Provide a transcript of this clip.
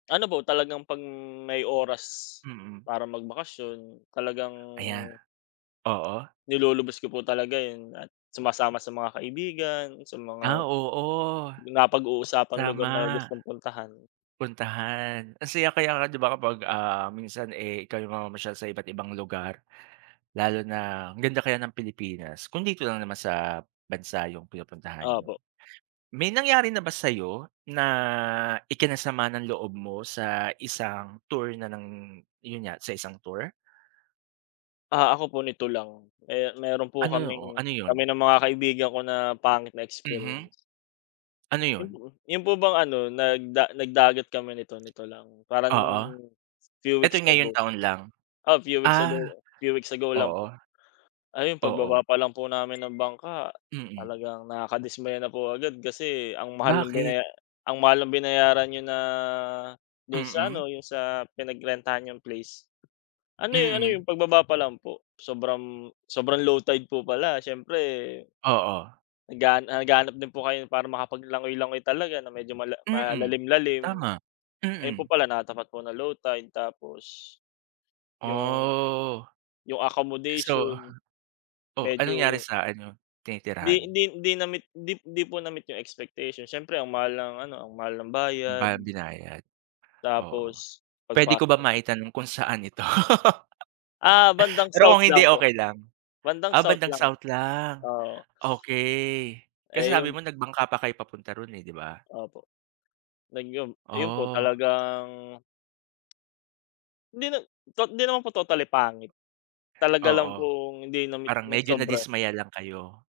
Ano po talagang 'pag may oras, Mm. para magbakasyon talagang Aya. oo. nilulubos ko po talaga yung sumasama sa mga kaibigan, sa mga Ah, oo. napag-uusapang lugar na Tama. gustong puntahan. Puntahan. Ang saya kaya nga di ba, kapag, ah, minsan, eh, ikaw yung mamamasyal sa iba't ibang lugar. Lalo na ang ganda kaya ng Pilipinas. Kung dito lang naman sa bansa yung pinupuntahan niyo. Opo. May nangyari na ba sa'yo na ikinasama ng loob mo sa isang tour na ng yun nga, sa isang tour? Ah, ako po nito lang, eh, meron po Ano? kaming Ano kami yun? ng mga kaibigan ko na pangit na Mhm. experience. Ano yun? Mhm. Yung po bang ano, nag da nag dagat kami nito nito lang. Parang, Oo. few weeks Ito'y ago. ngayong taon lang? Ah, few weeks ago Ah. few weeks ago lang Oo. po. Ayun pagbaba Oo. pa lang po namin ng bangka, Mm. talagang nakakadismaya na po agad kasi ang mahal ng Bakit? binaya ang mahal ng binayaran niyo na, do'n sa Mm. ano, yung sa pinagrentahan niyong place. Ano eh, ano Mm. yung pagbaba pa lang po, sobrang sobrang low tide po pala, siyempre Oo. naghan naghahanap din po kayo para makapag langoy-langoy talaga na medyo mala Mm. malalim lalim. Tama. Ayun po Mm. pala natapat po na low tide, tapos, yung Oh. yung So accommodation, oh, anong nangyari medyo sa ano, 'di tinitirhan? 'di 'di na-meet 'di 'di po na meet yung expectation, siyempre ang mahal ng ano, ang mahal ng bayad. Ba binayad, oo. Tapos Puwede ko ba pagpasok maitanong kung saan ito? Ah, bandang Pero South kung hindi, lang po. okey lang. Bandang Ah, South bandang lang. South lang, Oo. okey. Kasi Eh, sabi yung mo nag bangka pa kayo papunta roon eh, di ba? Opo. Nag yun yun po, Oh. talagang Hindi na tot hindi naman po totally pangit, talaga lang Oo. pong hindi na-meet Parang ng medyo sobra. nadismaya lang kayo.